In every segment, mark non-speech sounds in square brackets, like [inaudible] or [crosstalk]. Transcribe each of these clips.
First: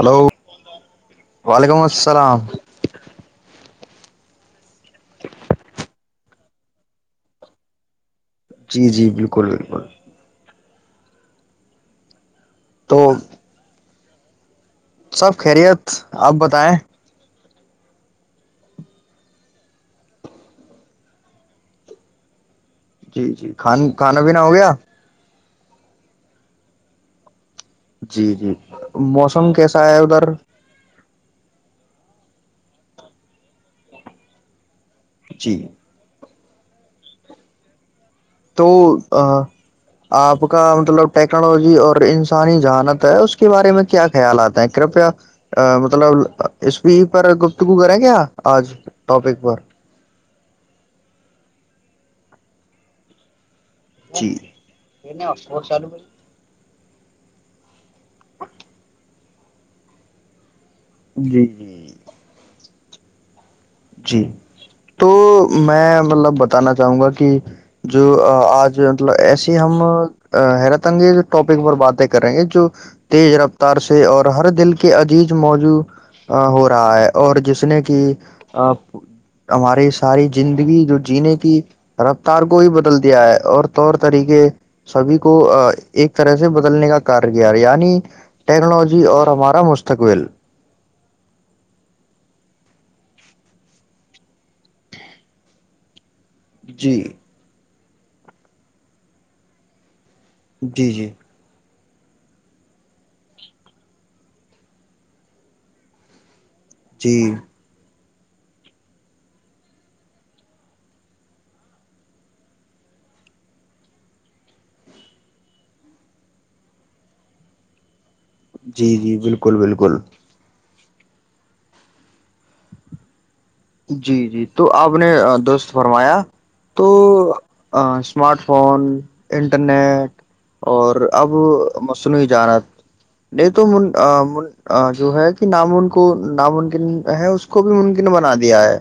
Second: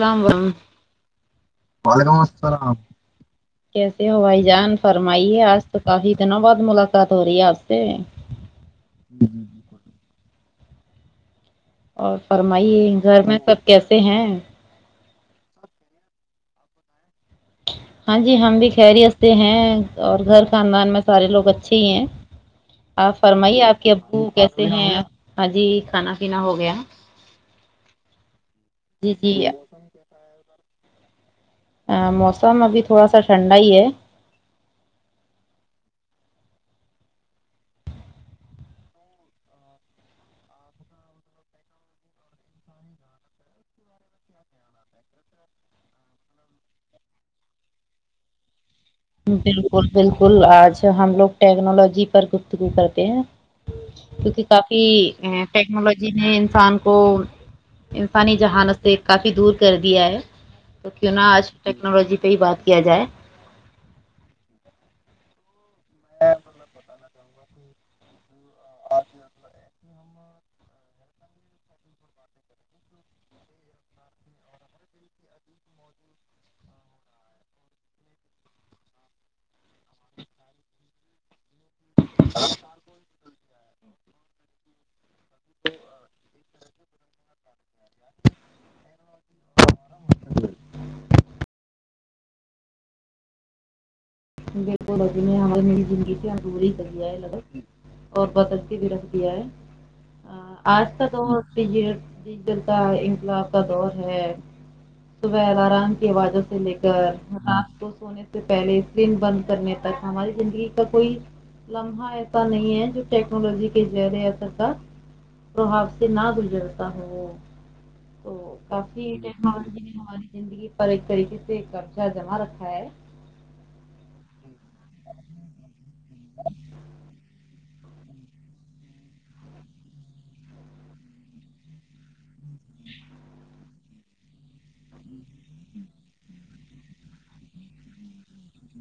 ل وعلیکم السلام کیسے ہوائی جہان فرمائی ہے آج تو کافی دنوں بعد ملاقات ہو رہی ہے آپ سے جی جی بالکل بالکل اورچھ فرمائیے تو گھر میں سب کیسے ہیں سب خیریت آپ بتائیں ہاں جی ہم بھی خیریستتے ہیں اور گھر خاندان میں سارے لوگ اچھے ہی ہیں آپ جی جی فرمائیے آپ کے کھان کھانا ابو پینا ہو کیسے گیا ہیں ہاں جی کھانا پیا ہو گیا جی جی جی جی موسم کیسا ہے ادھر ہ موسم ابھی تھوڑا سا ٹھنڈا ہی ہے جٹییک ہے تو آپ کا مطلب ٹیکنالوجی اور انسانی جہانت ہے اس کے بارے میں کیا خیال آتا ہیں کرپیا مطلب اسپی پر گپتگو کریں کیا آج ٹاپک پر بالکل بالکل آ اچھا ہم لوگ ٹیکنالوجی پر گفتگو کرتے ہیں جی کیونکہ کافی ٹیکنالوجی نے انسان کو انسانی جہانت سے کافی دور کر دیا ہے تو کیوں نہا آج جی جی ٹیکنالوجی پہ ہی بات کیا جائے جی تو میں مطلب بتانا چاہوں گا کہ جو آج مطلب ایسی ہم حیرت انگیز ٹاپک پر باتیں کریں گے جو تیز رفتار سے اور ہر دل کے عجیز موجو ہو رہا ہے اور جس نے کہ آ ہماری ساری زندگی جو جینے کی رفتار کو ہی بدل دیا ہے اور طور طریقے سبھی کو ایک طرح سے بدلنے کا کار کیا ہے یعنی ٹیکنالوجی اور ہمارا مستقبل میرے کو رز میں حال میری زندگی دوری جی کریا یہ لگ اور بدلتی بھی رکھ دیا ہے ہ آج جی تو جی تو ڈیجیٹل کا انقلاب کا دور ہے صبح الرام کی حوازت سے سے لے کر جی آپ کو سونے تو پہلے اسرین بند کرنے تک ہماری زندگی کا کوئی لمحہ ایسا نہیں ہے جو ٹیکنالوجی کے زہر اثر کا پرب سے نہ گزرتا ہو تو جی کافی جی بالکل ٹیکنالوجی نے بالکل ہماری زندگی پر ایک طریقے سے قبضہ جمع رکھا ہے جی جی تو آپ نے دوست فرمایا تو اسمارٹ فون انٹرنیٹ اور اب مصنوعی ججانت نے تو جو ہے کہ نامن کو ناممکن ہے اس کو بھی ممکن بنا دیا دیا ہے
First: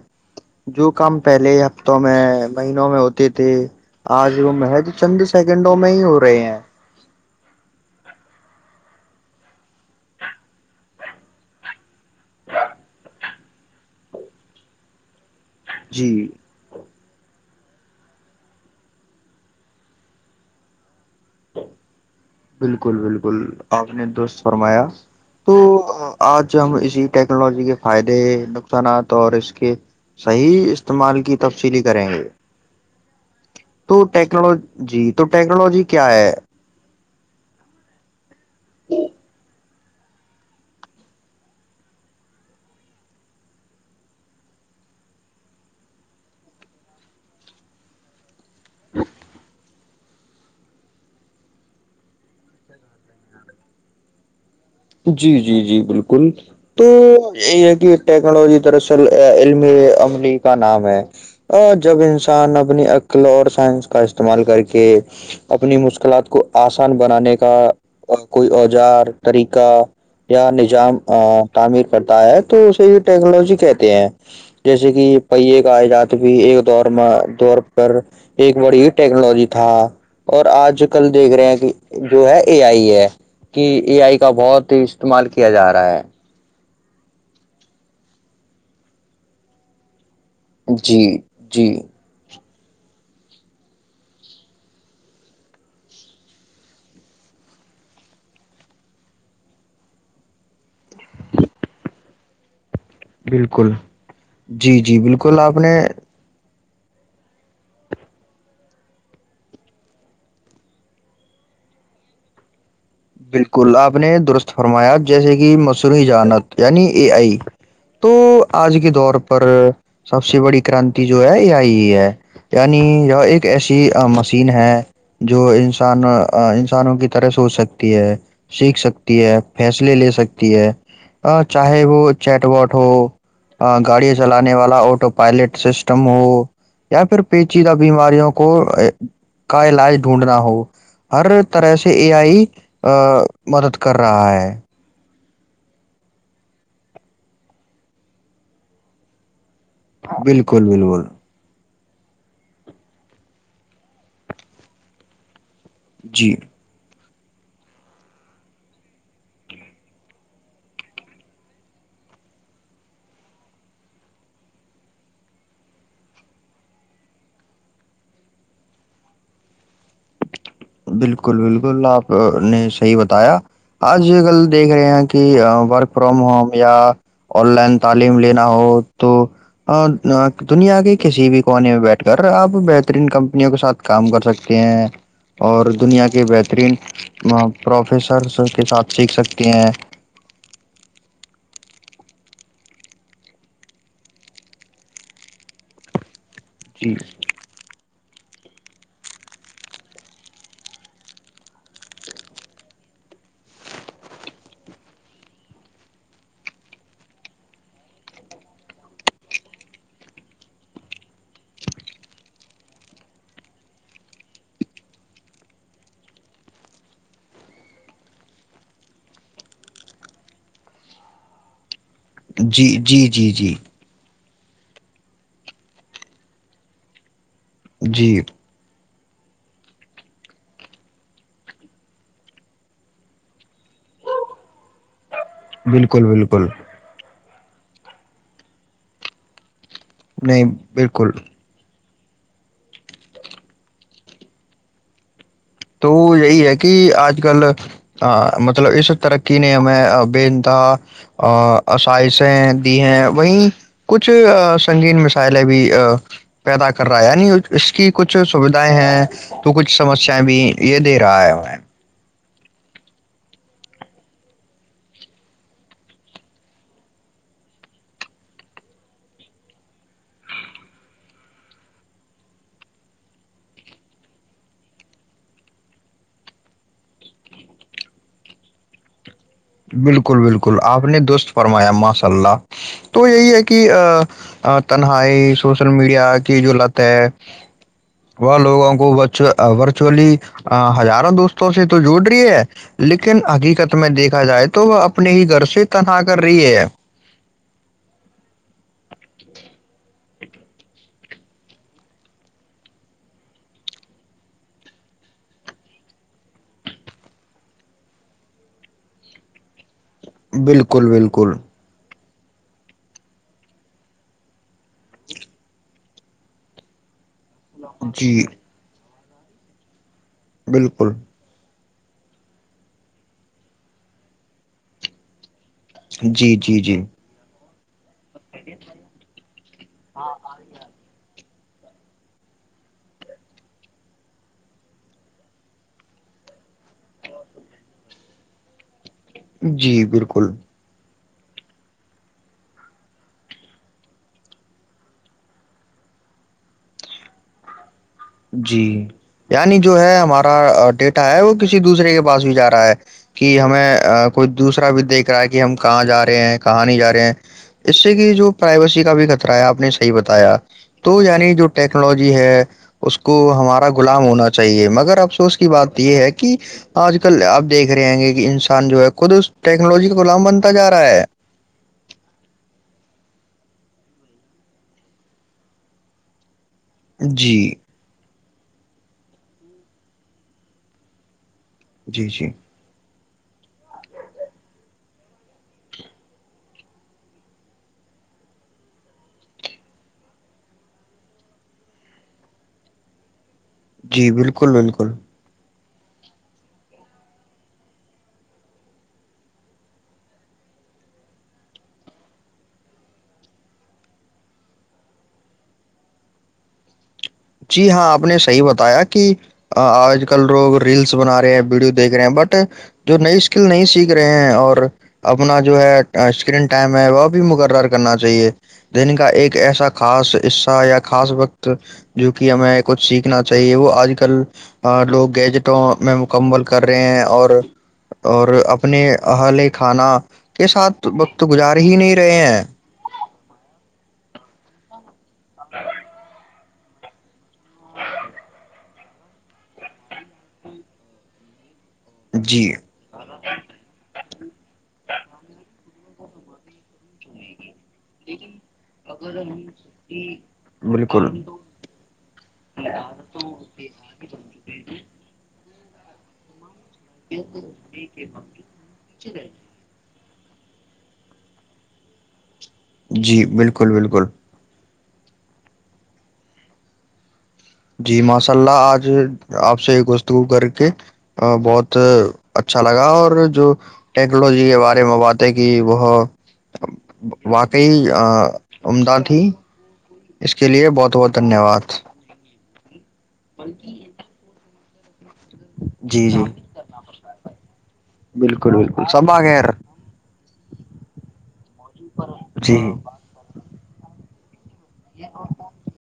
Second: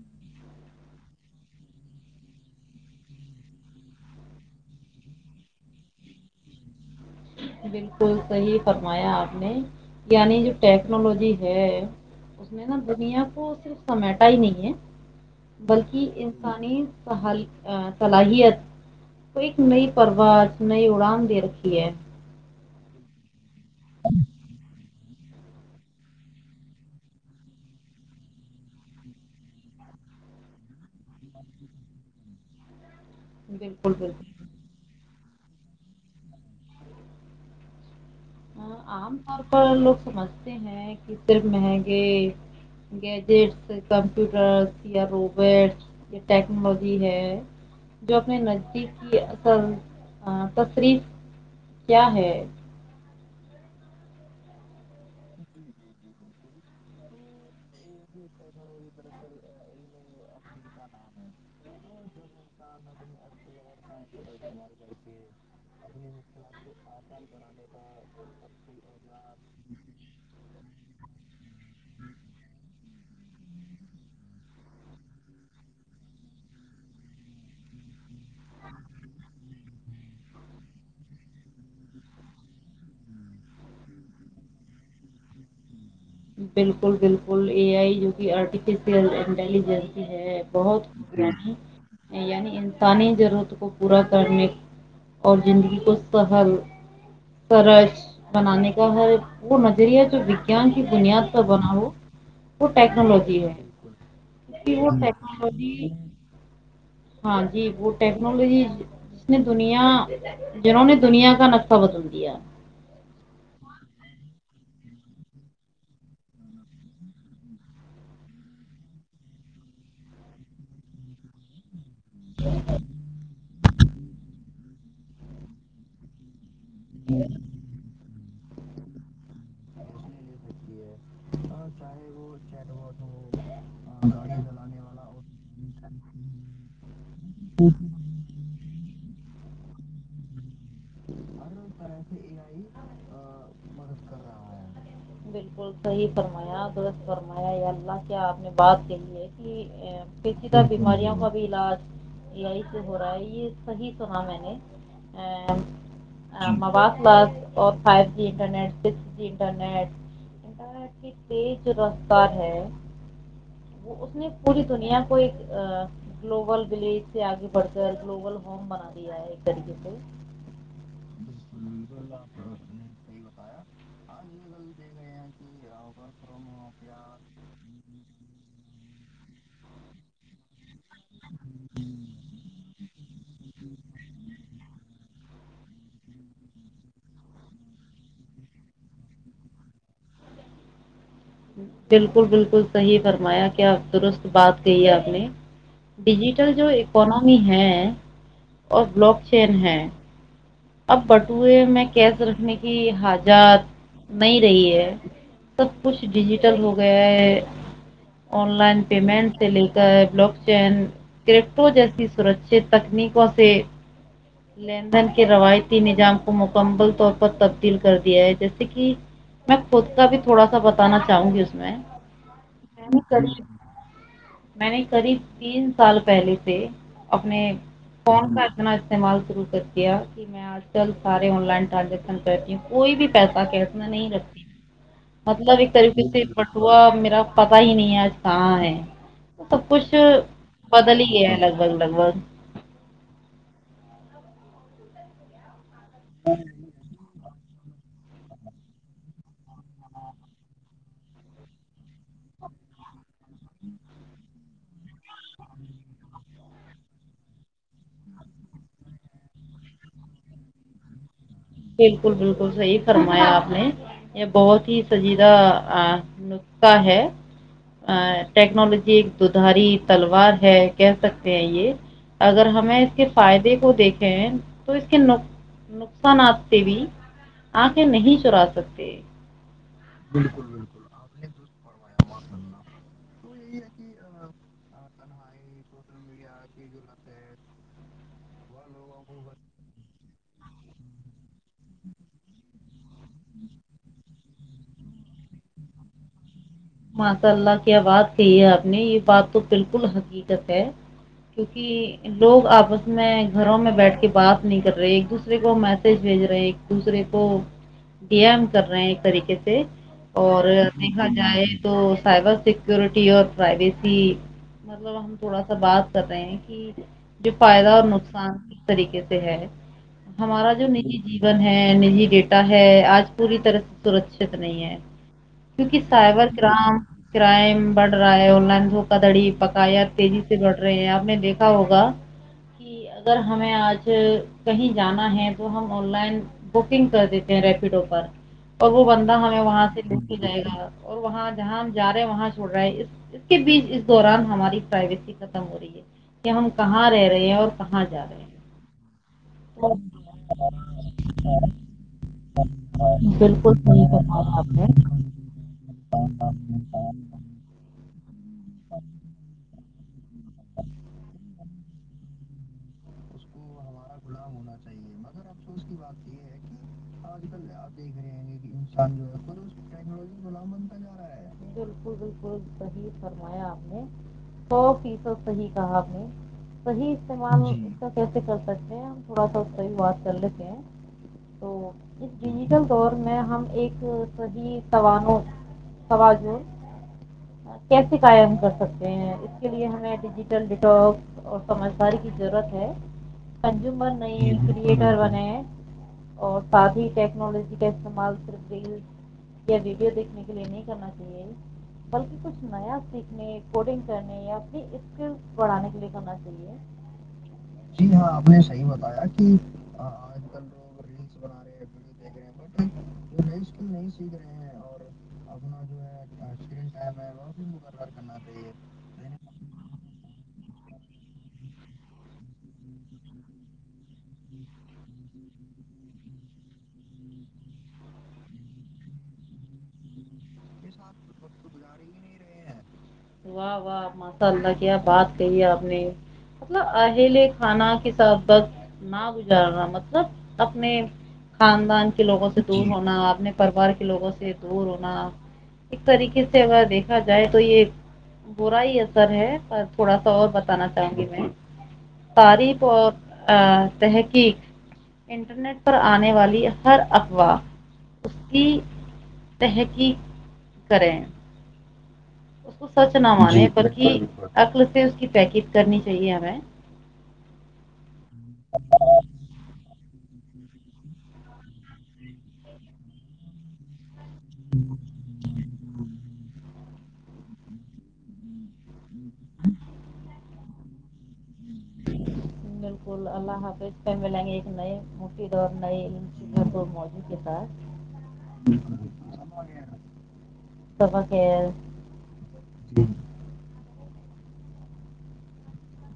جو کام پہلے ہفتوں میں مہینوں میں ہوتی تھی آج وہ محج چند سیکنڈوں میں ہی ہو رہے ہیں بالکل صحیح فرمایا آپ نے یعنی جو ٹیکنالوجی ہے اس نے نا دنیا کو صرف سمیٹا ہی نہیں ہے بلکہ جی انسانی صلاحیت کو ایک نئی پرواز نئی اڑان دے رکھی ہے بالکل بالکل آپ نے دست فرمایا تو آج ہم اسی ٹیکنالوجی کے فائدے نقصانات اور اس کے صحیح استعمال کی تفصیلی کریں گے بالکل تو بالکل ٹیکنالو جی تو ٹیکنالوجی کیا ہے ہاں آام طور پر لوگ سمجھتے ہیں کہ صرف مہنگے گیجٹس کمپیوٹرس یا روبٹس یہ ٹیکنالوجی ہے جو اس میں نزدیک کی اصل تصریف کیا ہے جی جی جی بالکل تو یہ ہے کہ ٹیکنالوجی دراصل علم عملی کا نام ہے جب انسان اپنی عقل اور سائنس کا استعمال کر کے اپنی مشکلات کو آسان بنانے کا کوئی اوزار طریقہ یا نظام تعمیر کرتا ہے تو اسے یہ ٹیکنالوجی کہتے ہیں جیسے کہ پہیے کاجات بھی ایک دور پر ایک بڑی ٹیکنالوجی تھا اور آج کل دیکھ رہے ہیں کہ جو ہے اے آئی ہے کہ اے آئی کا بہت ہی استعمال کیا جا رہا ہے بالکل بالکل اے آئی جو کہ آرٹیفیشیل انٹیلیجنس ہے بہت جی جی انی یعنی انسانی ضرورت کو پورا کرنے اور زندگی کو سہل سرج بنانے کا ہر وہ نظریہ جو وگیان بنیاد سے بناؤ وہ ٹیکنالوجی بالکل ہے جی وہ جی بالکل آپ ٹیکنالوجی نے ہاں جی وہ ٹیکنالوجی جس نے دنیا جنہوں نے دنیا کا نقفہ بدل دیا بالکل آپ نے درست فرمایا جیسے کہ مصروحی جانت یعنی اے آئی تو آج کے دور پر سب سے بڑی کرانتی جو ہے اے آئی ہے نی ایک ایس مشین ہے جو انسان ان انوں کی طرح ہو سک ہے سیکھ سکتی ہے فیصلے لے سکتی ہے چاہے وہ چیٹ واٹ ہو گاڑیاں چلانے والا آٹو پائلٹ سسٹم ہو یا پھر پیچیدہ بیماریوں کو کا علاج ڈھونڈنا ہو ہر طرح سے ا آئی مدد کر رہا ہے بالکل صحیح فرمایا درست فرمایا ہے اللہ کیا آپ نے بات کہی ہے کہ پیتی ت بالکل بالکل بیماریا کا بھی علاج یہی سے ہو رہا ہے یہ صحی سنا میں نے جی ا بابا بس اور five G internet six G internet internet کی تیز جو رفتار ہے وہ اس نے پوری دنیا کو ایک گلوبل ولیج سے آگے بڑھ کر گلوبل ہوم بنا دیا ہے ایک طریقے سے بالکل بالکل آپ نے صحیح بتایا آج کل دیکھ رہے ہیں کہ ورک فرام ہوم یا آن لائن تعلیم لینا ہو تو دنیا کسی بھی کونے میں بیٹھ کر آپ بہترین کمپنیوں کے سات کام کر سکتے ہیں دنیا کے بہترین پروفیسرس کے ساتھ سیکھ سکتے ہیں بالکل بالکل صحیح فرمایا کیا درست بات کہ ہے آپ نے ڈ جی جو اکنمی ہے اور بلاک چین ہیں اب بٹوئے میں کیش رکھنے کی حجات نہیں رہی ہے سب کچھ ڈیجیٹل ہو گیا ہے آن لائن پیمنٹ سے لے کر بلک چین کرپٹو جیسی سرکچت تکنیکوں سے لیندن کے روایتی نظام کو مکمل طور پر تبدیل کر دیا ہے جیسے کہ میں خود کا بھی تھوڑا سا بتانا چاہوں گی اس میں جی میں جی نے جی قریب جی میں نے قریب تین سال پہلے سے اپنے جی کون کردنا استعمال شروع کر دیا کہ میں آج کل سارے آن لائن ٹرانزیکشن کرتی ہوں کوئی بھی پیسہ کیس میں نہیں رکھتی مطلب ایک بالکل طریقے سے بالکل بٹوا میرا پتا ہی نہیں ہے آج کہاں ہے سب کچھ نہیں بدل ہی بالکل گیا ہے لگ بھگ لگ تو یہی ہے کہ آج کل ا مطلب اس ترقی نے ہمیں بے انتہا آائشیں دی ہیں وہیں کچھ سنگین مسائلیں بھی پیدا کر رہا ہے یعنی اس کی کچھ سوھائیں ہیں تو کچھ سمسیایں بھی یہ دے رہا ہے ہمیں بالکل بالکل صحیح فرمایا یہ بہت ہی سجیدہ نکخہ ہے ٹیکنالوجی ایک ددھاری تلوار ہے کہہ سکتے ہیں یہ اگر ہمیں اس کے فائدے کو دیکھے تو اس کے نقصانات بھی آنکھیں نہیں چرا سکتے بالکل بالکل آپ نے دوست فرمایا ماںس چلہ تو یہی ہے کہ ا تنہائی سوشل میڈیا کی جو لت ہے وہ لوگوں کو ورچولی ہزاروں دوستوں سے تو جوڑ رہی ہے لیکن حقیقت میں دیکھ کہا جائے تو وہ اپنے ہی گھر سے تنہا کر رہی ہے ماشاء اللہ کیا بات کہی ہے آپ نے یہ بات تو بالکل حقیقت ہے کیونکہ لوگ آپس میں گھروں میں بیٹھ کے بات نہیں کر رہے ایک دوسرے کو میسج بھیج رہے ایک دوسرے کو ڈم کر رہے ہیں ایک طریقے سے اور بالکل دیکھا بالکل جائے تو سائبر سیکورٹی اور پرائیویسی مطلب ہم تھوڑا سا بات کر رہے ہیں کہ ج پائےد اور جی نقصان کس طریقے سے ہے ہمارا جو بالکل نجی جیون ہے نجی ڈیٹا ہے آج پوری طرح سرکچت نہیں ہے کیونکہ ساحبہ جی جی رام جی ٹائم بڑ رہا ہے آن لائن س کا دڑی پکائییا تیزی سے بڑ رہی ہیں آپ نے دیکھا ہوگا کہ اگر ہمیں آج کہیں جانا ہے تو ہم آن لائن بکنگ کر دیتے ہیں ریپیڈو پر اور وہ بند ہمیں وہاں جی سے لے کے بالکل جائے گا اور وہاں جہاں ہم جا رہے ہیں وہاں چھوڑ رہے ہیں اس کے بیچ اس دوران ہماری پرائیویسی ختم ہو رہی ہے کہ ہم کہاں رہ رہے ہیں اور کہاں جا رہے ہیں جی یعنی تو جو ہے ہمارا ڈیٹا ہے وہ کسی دوسرے کے پاس بھی جا رہا ہے کہ بالکل ہمیں صحیح کوئی فرمایا آپ نے دوسرا بھی دیکھ رہا ہے کہ ہم کہاں جا رہے ہیں کہا نہیں جاے ہیں اس سے کہ جو پرائیویسی کا بھی خطرہ ہے آپ نے صی ب تو یعنی جو ٹیکنالوجی ہے اس کو ہمارا غلام ہونا چاہیے مگر افسوس کی بات یہ ہے کہ آج کل آپ دیکھ رہے ہیں کہ انسان جو ہے ٹیکنالوجی غلام بنتا جا رہا ہے بالکل بالکلح فرمایا سو فیصد صحی کہا آ نے صحی جی استعمال کیسے کر سکتے ہم تھوڑا سا صحیح بات کر لیتے ہیں تو یہ جی جی ڈیجیٹل طور میں ہم ایک صدیح توان توجع کیسے قائم کر سکتے ہیں اس کے لیے ہمیں ڈیجیٹل ڈٹاک اور سمجھداری کی ضرورت ہے کنجومر جی نہیں ہے بالکل بالکل کریٹر بنے ہیں اور ساتھ ہی ٹیکنالوجی کا استعمال صرف ریل یا ویڈیو دیکھنے کے لیے نہیں کرنا چاہیے بلکہ کچھ نیا سیکھنے کوڈنگ کرنے یا اپنی اسکل بڑھانے کے لیے کرنا چاہیے جی ہاں اپ نے صحیح بتایا کہ آج کل لوگ ریلس بنا رہے ہیں ویڈیو دیکھ رہے ہیں بٹ جو نئی اسکل نہیں سیکھ رہے ہیں اور اپنا جو ہے اسکرین ٹائم ہے وہ بھی مقرر کرنا چاہیے دن کا ایک ایسا خاص حصہ یا خاص وقت تو جو کہ ہمیں کچھ سیکھنا چاہیے وہ آج کل لوگ گیجٹوں میں مکمل کر رہے ہیں اور اور اپنے ال کھانا کے ساتھ وقت گزار ہی نہیں رہے ہیں واہ واہ مسا اللہ کیا بات کہی آپ نے مطلب اہیل کھانا کے سبت نہ گزارنا مطلب اپنےان خدان کے لوگوں سے جی دور ہونا اپنے پریوار کے لوگوں سے دور ہونا ایک طریقے سے اگر دیکھا جائے تو یہ برا ہی اثر ہے پر تھوڑا سا اور بتانا چاہوں گی بالکل میں تعریف اور تحقیق انٹرنیٹ پر آنے والی ہر افوا اس کی تحقیق کریں ہیں سچ جی نہوا نے پر بالکل بالکل اکل کی پیکج کرنی چاہیے ہمیں جی ماشاء اللہ آج آپ سے کر کے بہت اچھا لگا اور جو [unintelligible] ٹیکنالوجی کے بارے میں باتیں کہ وہ واقعی امداد پھی [unintelligible] اس کے لیے بہت بہت دھنیہ واد ب اللہ حافظ پ ملائیں گے ایک نئے دو ن ان جی جی چیزوں کو موجوں کے ساتھ بالکل بالکل سب آ خیر سب کیا جی ج [unintelligible]